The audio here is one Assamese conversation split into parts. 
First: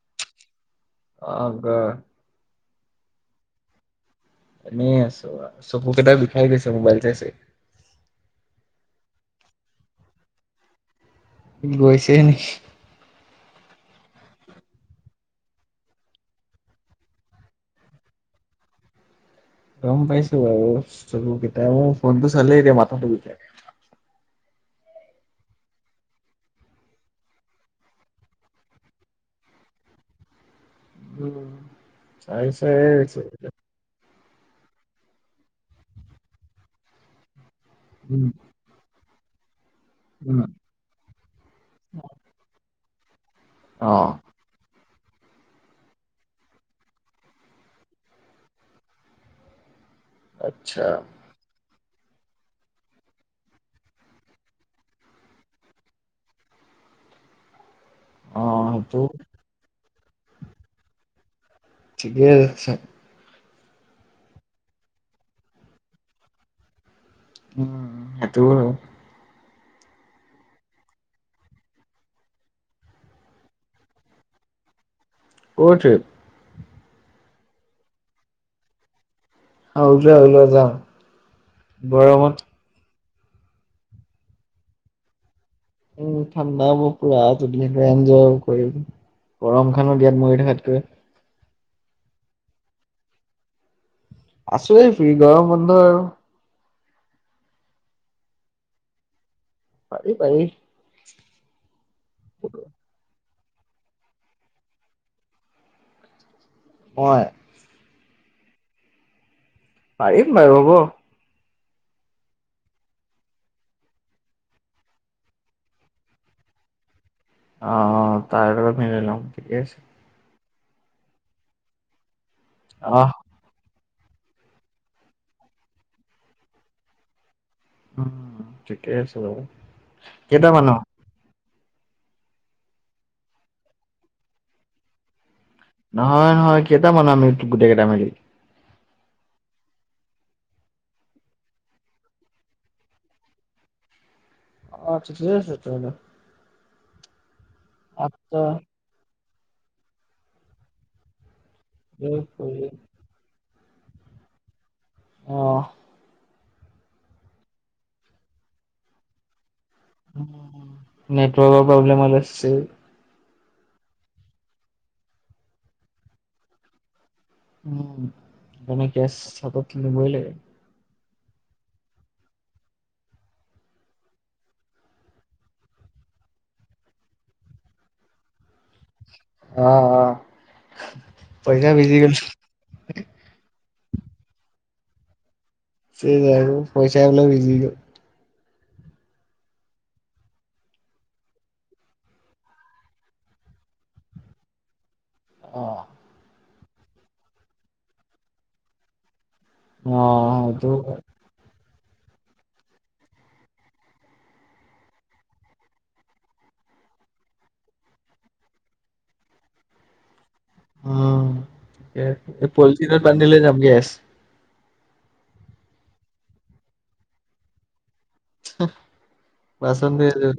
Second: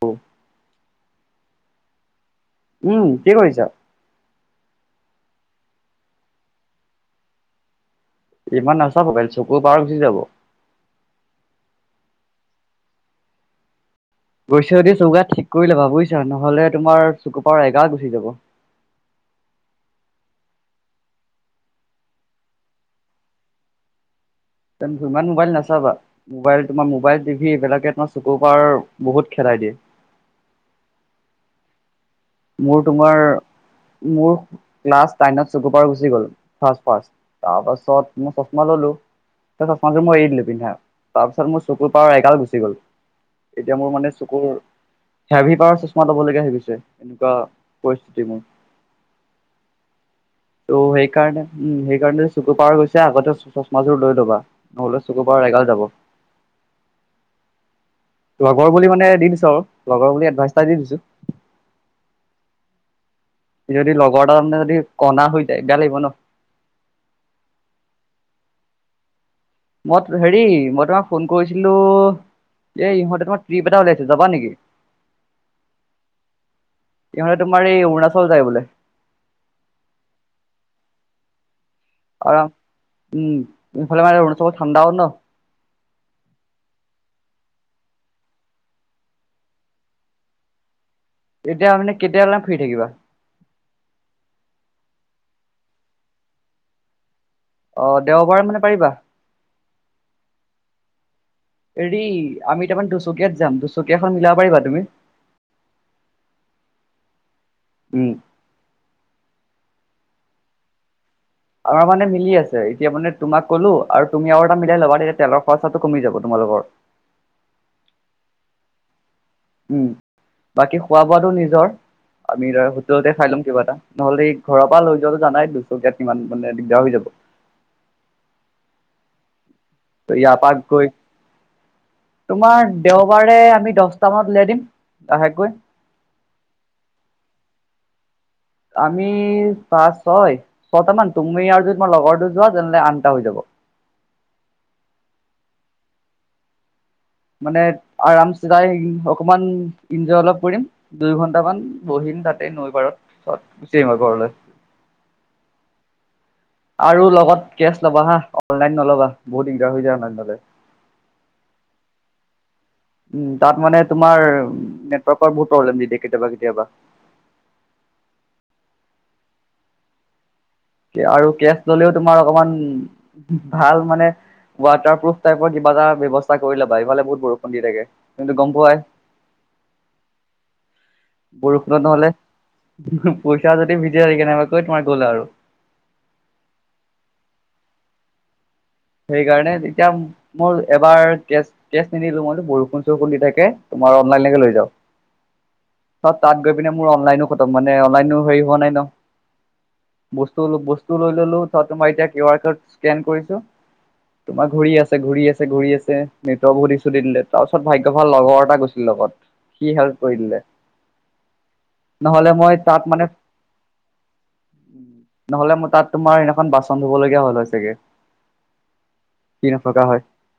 অ। অ ক উম, কি কৰিছা? এনে আছো চকু কেইটা বিখাই গৈছে মোবাইল চাই চাই ইমান নাচাব মোবাইল চকুৰ পাৱাৰ গুচি যাব। গৈছে নেকি। গৈছদি চৌকাত ঠিক কৰি লবা বুজিছা নহ'লে তোমাৰ চকু পাৰ এগাৰ গুচি যাব। গম পাইছো বাৰু চকু কেইটা মোৰ ফোনটো চালেই এতিয়া মাথাটো বিষায় তেন হিমান মোবাইল নাচাবা। মোবাইল তোমাৰ মোবাইল, টিভি, এইবিলাকে তোৰ চকুৰ পাওৱাৰ বহুত হেৰাই দিয়ে। উম। চাই চাই মোৰ তোমাৰ হৈছে মোৰ ক্লাছ নাইনত চুকুৰ পাওৱাৰ গুচি গ'ল, ফাৰ্ষ্ট- ফাৰ্ষ্ট। তাৰ উম পাছত মই ল'লো। তাৰপিচত মই এৰি উম দিলো পিন্ধা। তাৰ পিছত মোৰ চকুৰ পওৱাৰ এগাল গুচি গ'ল। এতিয়া মোৰ অ' মানে চকুৰ হেভি পাওৱাৰৰ চশমা ল'বলগীয়া হৈ গৈছে। এনেকুৱা পৰিস্থিতি মোৰ। ত' আচ্ছা সেই কাৰণে উম, সেইকাৰণে যে চুকু পাওৱাৰ গৈছে। আগতে চশমাযোৰ লৈ লবা, নহ'লে চুকু পাওৱাৰ এগাল যাব। অ' লগৰ বুলি সেইটো মানে দি দিছো আৰু। লগৰ বুলি এডভাইচ এটা দি দিছো। ঠিকে আছে যদি লগৰ তাৰমানে যদি কনা হৈ যায় যায়, বেয়া লাগিব ন। উম, সেইটো হয়। মই হেৰি, মই তোমাক ফোন কৰিছিলোঁ এই ইহঁতে তোৰ ট্ৰিপ এটা ওলাইছে যাবা নেকি? কৰ ট্ৰিপ? ইঁহতে তোমাৰ এই অৰুণাচল যায় বোলে। আমি দুটাই একেলগত যাওঁ। আৰু উম, ইফালে মানে অৰুণাচল ঠাণ্ডাও ন। উম, ঠাণ্ডা বহুত এনজয় কৰিম। গৰম খনত ইয়াত মৰি থাকাতকৈ। এতিয়া মানে কেতিয়ালে ফ্ৰী থাকিবা? আছোঁই ফ্ৰী, গৰম বন্ধ আৰু। অ, দেওবাৰ মানে পাৰিবা? পাৰি- পাৰি। হেৰি, আমি তাৰমানে দুচকীয়াত যাম, দুচকীয়াখন মিলাব পাৰিবা তুমি? হয়। উম। পাৰিম বাৰু হ'ব। আমাৰ আছে এতিয়া মানে তোমাক ক'লো, আৰু তুমি আৰু এটা মিলাই ল'বা তেতিয়া তেলৰ খৰচাটো কমি যাব তোমালোকৰ। অ- অ‌, তাৰ লগত মিলাই লম। ঠিকে আছে উম, বাকী খোৱা বোৱাটো নিজৰ, আমি অহ, হোটেলত খাই লম কিবা এটা। নহ'লে সেই ঘৰৰ পৰা লৈ যোৱাটো জানাই, দুচকীয়াত কিমান মানে দিগদাৰ হৈ যাব। উম, ঠিকে আছে নহলে। ইয়াৰ পৰা গৈ তোমাৰ দেওবাৰে আমি দহটামানত উলিয়াই দিম লাহেকৈ। নহয়- নহয়, কেইটা মানু্হ আমি গোটেই কেইটা মিলি? আমি পাঁচ, ছয়, ছটা মান, তুমি আৰু যদি তোমাৰ লগৰটো যোৱা তেনেহ'লে আঠটা হৈ যাব। অ, ঠিক আছে, তেতিয়াহ'লে। মানে আৰাম আঠটা যাই, অকমান এনজয় অলপ কৰিম, দুই ঘন্টামান। দুই বহিম তাতে কৰি নৈ পাৰত, তাৰপিছত গুচি আহিম মই ঘৰলৈ। অঁ। আৰু লগত কেছ ল'বা হা। অনলাইন নল'বা বহুত দিগদাৰ হৈ যায় নহলে। ‌নেটৱকৰ প্ৰব্লেম আছে। উম, তাত মানে তোমাৰ নেটৱৰ্কৰ বহুত প্ৰব্লেম দি দিয়ে কেতিয়াবা- কেতিয়াবা। উম, মানে কেছ হাতত থাকিবই লাগে। আৰু কেছ ললেও তোমাৰ অকমান ভাল মানে ৱাটাৰ প্ৰুফ টাইপৰ কিবা এটা ব্যৱস্থা কৰি ল'বা, ইফালে বহুত বৰষুণ দি থাকে তুমিতো গম পোৱাই। অ' অ'। পইচা বৰষুণত ভিজি নহলে গ'ল পইচা যদি ভিজে কেনেবাকৈ তোমাৰ গ'ল আৰু। [unintelligible] আৰু পইচা বোল ভিজি গ'ল। সেইকাৰণে তেতিয়া মোৰ এবাৰ কেছ কেছ নিনিলো মই বোলো বৰষুণ চৰষুণ দি থাকে, তোমাৰ অনলাইনকে লৈ যাও। অ'। তাত, তাত গৈ পিনে মোৰ অনলাইনো খটম মানে অনলাইনো হেৰি হোৱা নাই ন। অ', বস্তু সেইটো বস্তু হয়। লৈ ললো, তোমাৰ এতিয়া কিউ আৰ ক'ড স্কেন কৰিছো। তোমাৰ ঘূৰি আছে ঘূৰি আছে ঘূৰি আছে নেটৱকৰ বহুত ইছু দি দিলে তাৰপাছত ভাগ্য ভাল লগৰ এটা গৈছিল লগত। সি হেল্প কৰি দিলে। নহ'লে অ' মই তাত পলিথিনত মানে বান্ধি দিলে যাম কেছ। নহ'লে মই তাত তোমাৰ এদিনাখন বাচন ধুবলগীয়া হ'ল হৈ চাগে। সি নথকা বাচন হয় ধুই আহিলোঁ।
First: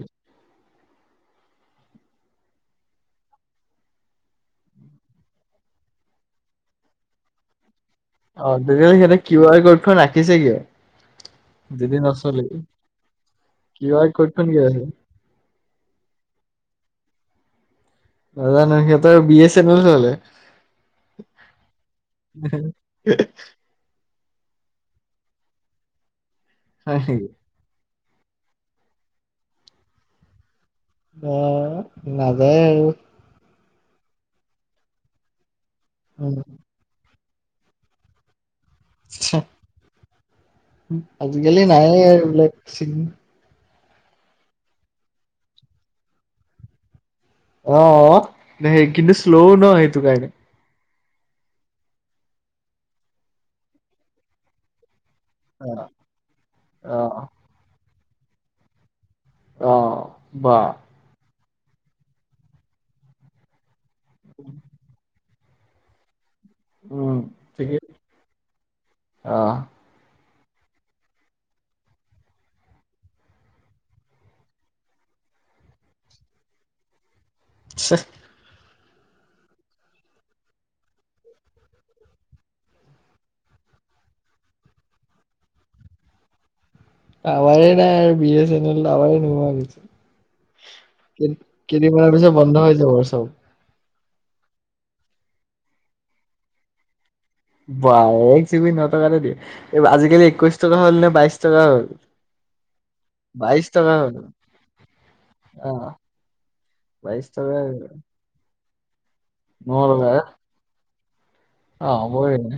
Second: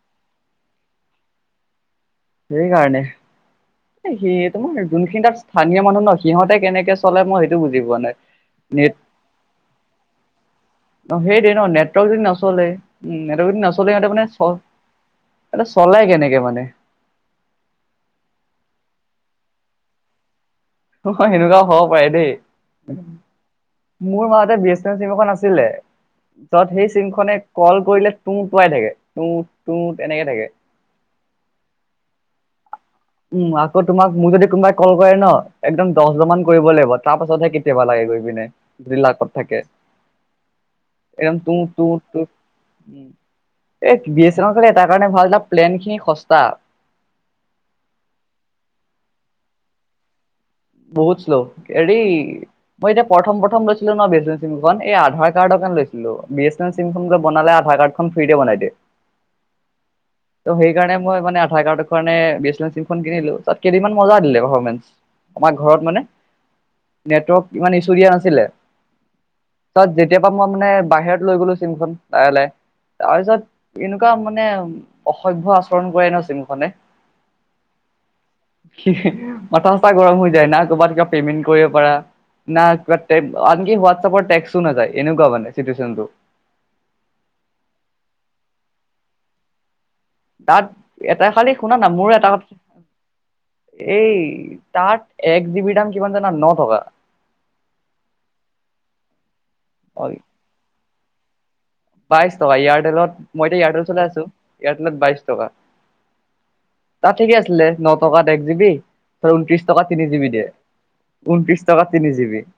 সেই কাৰণে। সেই তোমাৰ যোনখিনি তাত স্থানীয় মানুহ ন সিহতে কেনেকে চলে মই সেইটো বুজি পোৱা নাই। অ' নেট তেতিয়াহলে সিহঁতে কিউ আৰ ক'ডখন ৰাখিছে কিয়? অ' সেইটোৱে ন নেটৱৰ্ক যদি নচলে উম নেটৱৰ্ক যদি কিউ নচলে আৰ সিহঁতে মানে ক'ডখন চল কিয় আছে? মানে চলাই কেনেকে মানে? নাজানো, সিহঁতৰ বি এ চেনেল চলে। অ' হয়, সেনেকুৱাও হব পাৰে দেই। মোৰ মাজতে বি এ চেনেল চিম এখন আছিলে। য'ত সেই হয় নেকি? চিমখনে কল কৰিলে তুটোৱাই থাকে, তুত তুত এনেকে থাকে। অঁ নাযায় আৰু। উম, আকৌ তোমাক মোক যদি কোনোবাই কল কৰে ন! একদম দহ বাৰ উম মান কৰিব লাগিব। তাৰ পাছতহে কেতিয়াবা লাগে গৈ পিনে যদি লাকত থাকে। একদম তু আজিকালি তু নায়ে আৰু তুট। এইবিলাক চিন এ বি এচ চেনেল চাগে এটাৰ কাৰণে ভাল এটা প্লেন খিনি হস্তা। অ' অ' সেই কিন্তু শ্ল' ন সেইটো কাৰণে। বহুত শ্ল' হেৰি মই এতিয়া প্ৰথম প্ৰথম লৈছিলো ন, বি এছ চেনেল চিম খন এই আধাৰ কাৰ্ডৰ কাৰণে লৈছিলো, বি এছ চেনেল চিম অ খনটো বনালে আধাৰ কাৰ্ড খন ফ্ৰীতে বনাই দিয়ে। অ ত' বা সেই কাৰণে মই মানে আধাৰ কাৰ্ডৰ কাৰণে বি এছ চেনেল চিম খন কিনিলো। তাত কেইদিনমন মজা দিলে পাৰফমেঞ্চ আমাৰ ঘৰত মানে। উম নেটৱৰ্ক ইমান ঠিকেই ইছো দিয়া নাছিলে। অ তাত যেতিয়া পৰা মই মানে বাহিৰত লৈ গলো চিমনখন [unintelligible] তাৰ পিছত এনেকুৱা মানে অসভ্য আচৰণ কৰে ন চিমখনে। [unintelligible] মাথা-সাথা গৰম হৈ যায় না, ক'ৰবাত কিবা পেমেন্ট কৰিব পাৰা। না [unintelligible] আনকি হোৱাটছএপ টেক্সটও নাযায়, এনেকুৱা চিটুৱেচনটো। টাৱাৰে নাই আৰু বি এছ চেনেল [unintelligible] তাত এটা খালি শুনা না, মোৰো কেইদিনমানৰ এটা পিছত কথ বন্ধ হৈ যাব চব। এই তাত এক জি বি দাম কিমান জানা? ন টকা। বা এক জি বি ন টকাতে দিয়ে, এই আজিকালি একৈশ টকা হ'ল নে বাইশ টকা হ'ল। বাইশ টকা এয়াৰটেলত, মইতো বাইশ এয়াৰটেল টকা চলাই হ'ল আছো এয়াৰটেলত বাইশ টকা। অ তাত বাইশ ঠিকে টকা আছিলে, হ'ল। ন টকাত এক জিব ধ ঊনত্ৰিশ টকা তিনি জিব দে ঊনত্ৰিশ অ বাতি নি যিবি। বঢ়িয়া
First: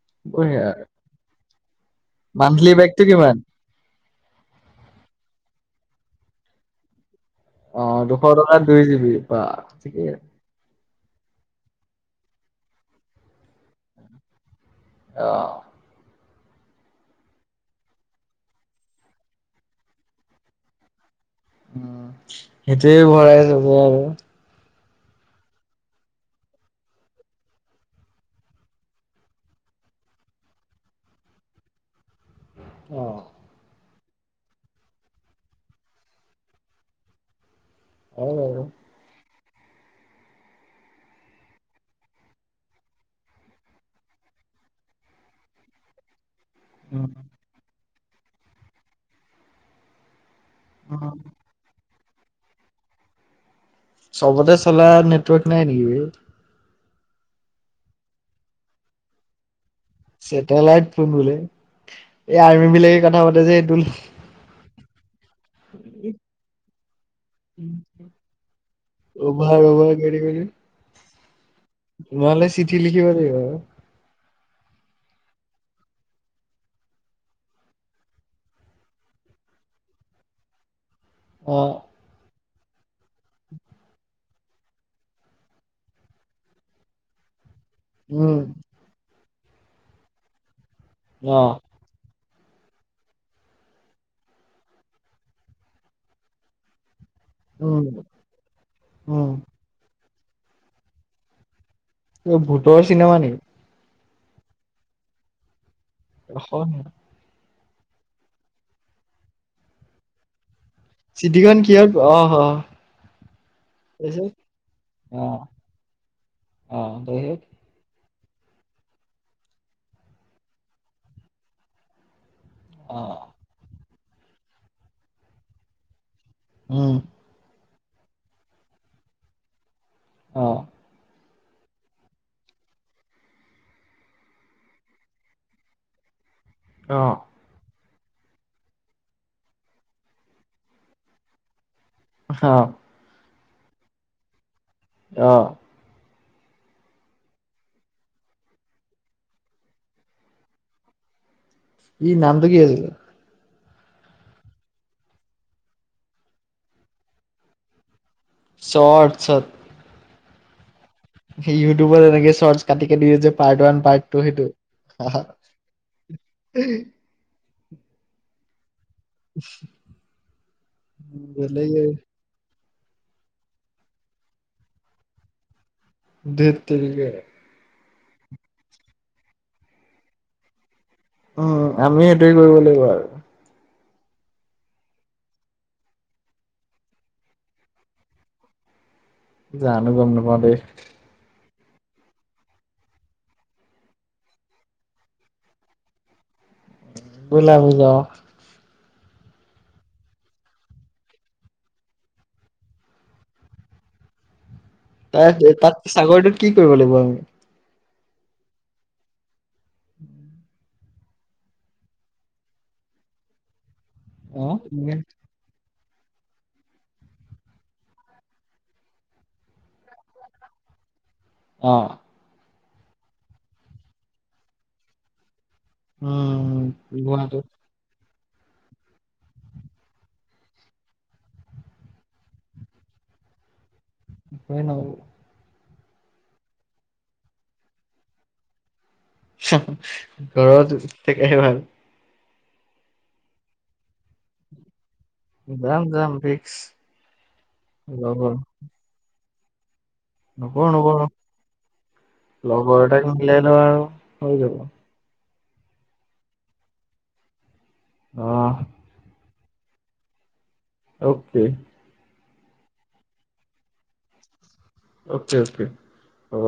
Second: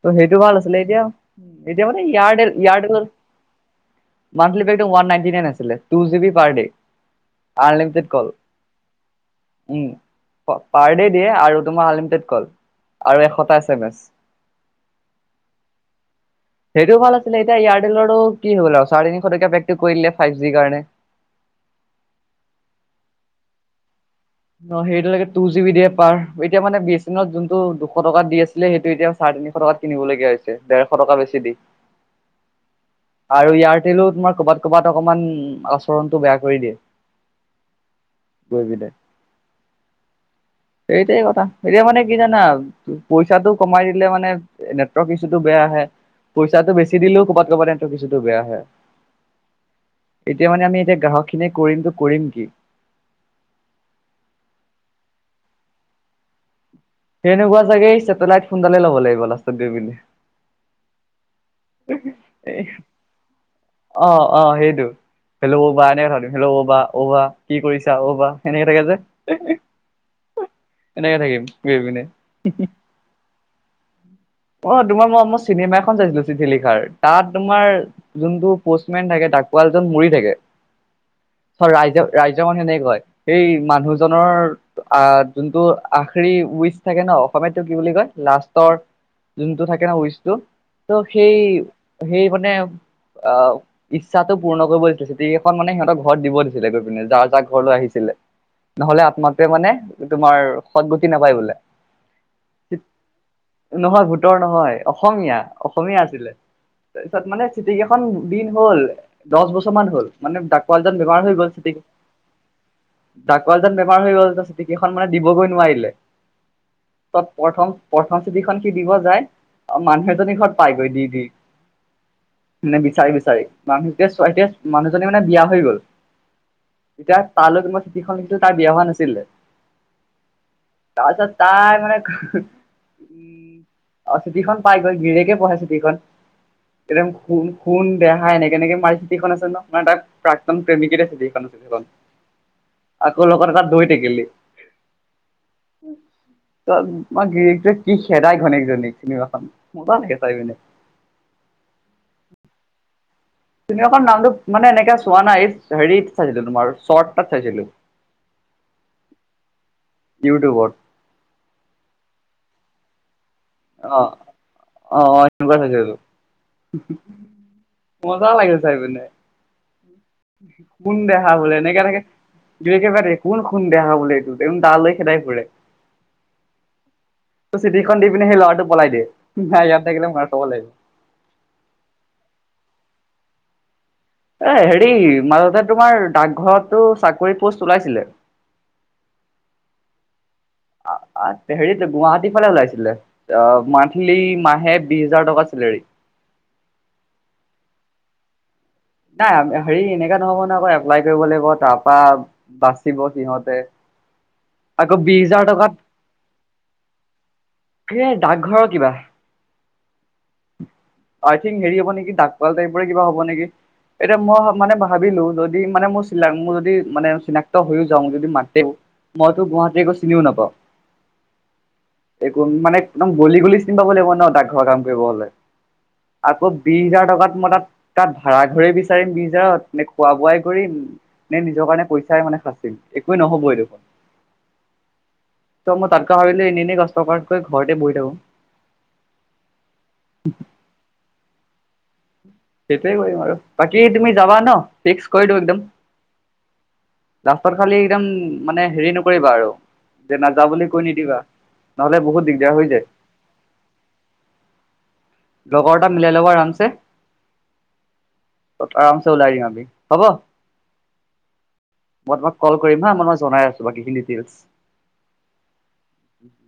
ত, সেইটো ভাল বঢ়িয়া আছিলে এতিয়া এতিয়া মানে ইয়াৰ্ডে মান্থলি ইয়াৰ্ড পেকটো কিমান মানলৱ ন নন আছিলে জি পাৰ ডে। অ, আনলিমিটেড দুশ কল টকাৰ দুই জিবি বা উম ঠিকেই। পাৰ ড দিয়ে, আৰু তোমাৰ আনলিমিটেড কল আৰু এশটা এ এম এছ। অ। সেইটোও ভাল আছিলে। এতিয়া এয়াৰটেলৰো কি হ'ল আৰু চাৰে তিনিশ টকীয়া পেকটো কৰি দলেে ফাইভ জি কাৰণে। উ, সেইটোয়ে ভৰাই চব আৰু ন সেইটোেটু জি বি দিয়ে পাৰ এতিয়া মানে বি এছ এনত যোনটো দুশ টকা দি আছিলে, সেইটো এতিয়া চাৰে তিনিশ টকাত। কিনিবলগীয়া হৈছে, ডেৰশ টকা বেছি দি। অ। আৰু এয়াৰটেলো তোমাৰ অকমান আচৰণতটো বেয়া কৰি দিয়ে। অ। গৈ বি দোয় এইেইটাই কথা। এতিয়া মানে কি জানা পইচাটো কমাই দিলে মানে নেটৱৰ্ক কিছুতো বেয়া আহে। পইচাটো বেছি উম দিলেও ক'ৰবাত ক'ৰবাতো কিছুটো বেয়া হে এতিয়া মানে আমি এতিয়া উম গ্ৰাহক খিনিয়ে কৰিমতো কৰিম কি চবতে চলা নেটৱৰ্ক নাই নেকি সেনেকুৱা চাগে ছেটেলাইট ফোনডাল লব লাগিব লাষ্টউ বুলি ছেটেলাইট ফোন বোলে এই এ আৰ্মি বিলাকে কথা পাতে যে সেইটো অ অ সেইটো হেল্ল'বা এনেকে কথা দিম হেল্ল' অ'বা অ'বা কি কৰিছা অ বা সেনেকে থাকে যে অভাৰ অভাৰ এনেকে থাকিম গৈ পিনে নোহোলে চিঠি লিখিব লাগিব অ তোমাৰ মই মৰ চিনেমা এখন চাইছিলো চিঠি লিখাৰ তাত তোমাৰ যোনটো পষ্টমেন থাকে থাকুৱাল জন মৰি থাকে উ ৰাইজৰ ৰাইজৰ মানুহ এনেক কয় সেই মানুহজনৰ আহ যোনটো আখৰি উচ থাকে ন অসমীয়াটো কি বুলি কয় উম লাষ্টৰ যোনটো থাকে ন উইচটো ত' সেই অ সেই মানে অ ইচ্ছাতো পূৰ্ণ কৰিব দিছিলে চিটিখন মানে সিহঁতৰ ঘৰত দিব দিছিলে গৈ পিনে যাৰ যাক ঘৰলৈ উম আহিছিলে নহলে উম আত্মাটোৱে মানে তোমাৰ সদগতি নাপায় বোলে ভূতৰ চিনেমা নেকি নহয় ভোতৰ নহয় অসমীয়া অসমীয়া আছিলে িিন হল দহ বছৰ হল ম [unintelligible] কলজন বেমাৰ হৈ চিটিখন গ'লছে দি কিহত অ হ ডাকাল যন বেমাৰ হৈ তাৰপিছত গ'ল ত চিটি কেইখন মানে অ দিবগৈ নোৱাৰিলে অ তত হেয়ে প্ৰথম প্ৰথম চিতিখন কি দিব যায় মানুহ এজনী ঘৰত পাইগৈ দি দি মানে অ বিচাৰি বিচাৰি মানুহতে ছতে মানুহজনী মানে বিয়া হৈ গল উম তেতিয়া তালৈ কোনোবা চুঠিখন কিন্তু তাই বিয়া হোৱা নাছিলে অ তাৰপিছত তাই মানে উম অ', চিঠিখন পাই গৈ গিৰীয়েকে পঢ়ে চিঠিখন অ একদম খু খুন দেহা এনেকে এনেকে মাৰি চিঠিখন আছে ন, মানে তাত প্ৰাক্তন প্ৰেমিকীৰ চিখন আছে সেইখন। হ। আকৌ লগত এটা দৈ টেকেলি। অ'। ত মই গিৰিয়েকটোৱে কি খেদাই ঘৈইনিয়েকজনীক। চিনেমা খন মজা লাগে চাই পিনে। ই নামটো কি আছিলে? চিনেমাখন নামটো মানে এনেকে চোৱা নাই, হেৰি চাইছিলো তোমাৰ শৰ্ট এতাত চাইছিলো। শৰ্টচত। ইউটিউবৰ। ইউটিউবত এনেকে চৰ্তচ কাটি কাটি দিয়ে যে। পাৰ্ট ওৱান অ পাৰ্ট টু সেইটো। অ সেনেকুৱা চাইছিলো মজা লাগে চাই পিনে। [inaudible] কোন দেহা বোলে এনেকে বেলেগে এনেকে দুই একেবাৰে কোন খুন্দ দেখা বুলি, ত দালৈ খেদাই ফুৰে। ধেট তেৰিকা। ত চিঠিখন দি পিনে সেই ল'ৰাটো পলাই দিয়ে, নাই ইয়াত থাকিলে মাৰ খাব লাগিব। উম, আমি এইটোৱে কৰিব লাগিব আৰু। এ হেৰি মাজতে তোমাৰ ডাকঘৰতটো চাকৰি পোষ্ট ওলাইছিলে। জানো গম নাপাওঁ দেই। হেৰিত, গুৱাহাটীৰ ফালে ওলাইছিলে। অ', মান্থলি মাহে বিশ হাজাৰ টকা চেলেৰী। [unintelligible] নাই, হেৰি এনেকা নহব ন, আকৌ এপ্লাই কৰিব লাগিব তাৰ পৰা বাচিব সিহঁতে। আকৌ বিশ তাৰ হাজাৰ টকাত তাত চাকৰিটোত কি কৰিব লাগিব আমি? এ, ডাকঘৰৰ কিবা। আই থিংক, হেৰি হব নেকি, ডাকঘৰ টাইপৰে কিবা হব নেকি, এতিয়া মই মানে আমি? ভাবিলো, যদি মানে মোৰ মোৰ যদি মানে, চিনাক্ত হৈও যাওঁ, যদি মাতে মইতো গুৱাহাটী গৈ চিনিও নাপাওঁ। অ'। এক মানে, একদম গলি গলি চিনি পাব লাগিব ন, ডাকঘৰৰ কাম কৰিব হলে। আকৌ উম, বিশ হাজাৰ টকাত গুৱাহাটীত মই তাত তাত ভাড়াঘৰে বিচাৰিম বিশ হাজাৰত নে খোৱা বোৱাই কৰিম? নে নিজৰ কাৰণে পইচাই মানে সাচিম, একোৱে নহব এই দেখোন। হয় ন। ত' মই তাতকৈ ভাবিলোঁ, এনেই এনেই কষ্ট কৰাতকৈ ঘৰতে বহি থাকোঁ। ঘৰত ঠিকে, ভাল। সেইটোৱে কৰিম আৰু বাকী তুমি যাবা ন? ফিক্স কৰি দিও একদম, যাম যাম ফিক্স। লাষ্টত খালি একদম লগৰ মানে হেৰি ন কৰিবা আৰু যে নাযাও নকৰো বুলি কৈ নকৰো নিদিবা, নহলে বহুত দিগদাৰ হৈ যায়। লগৰ [unintelligible] লগৰ এটা মিলাই ল'ব আৰামছে। অ'। আৰামছে ওলাই দিম আমি, হ'ব। অকে। মই তোমাক কল কৰিম হা, মই জনাই আছোঁ বাকীখিনি ডিতেইলচ। অকে অকে হব।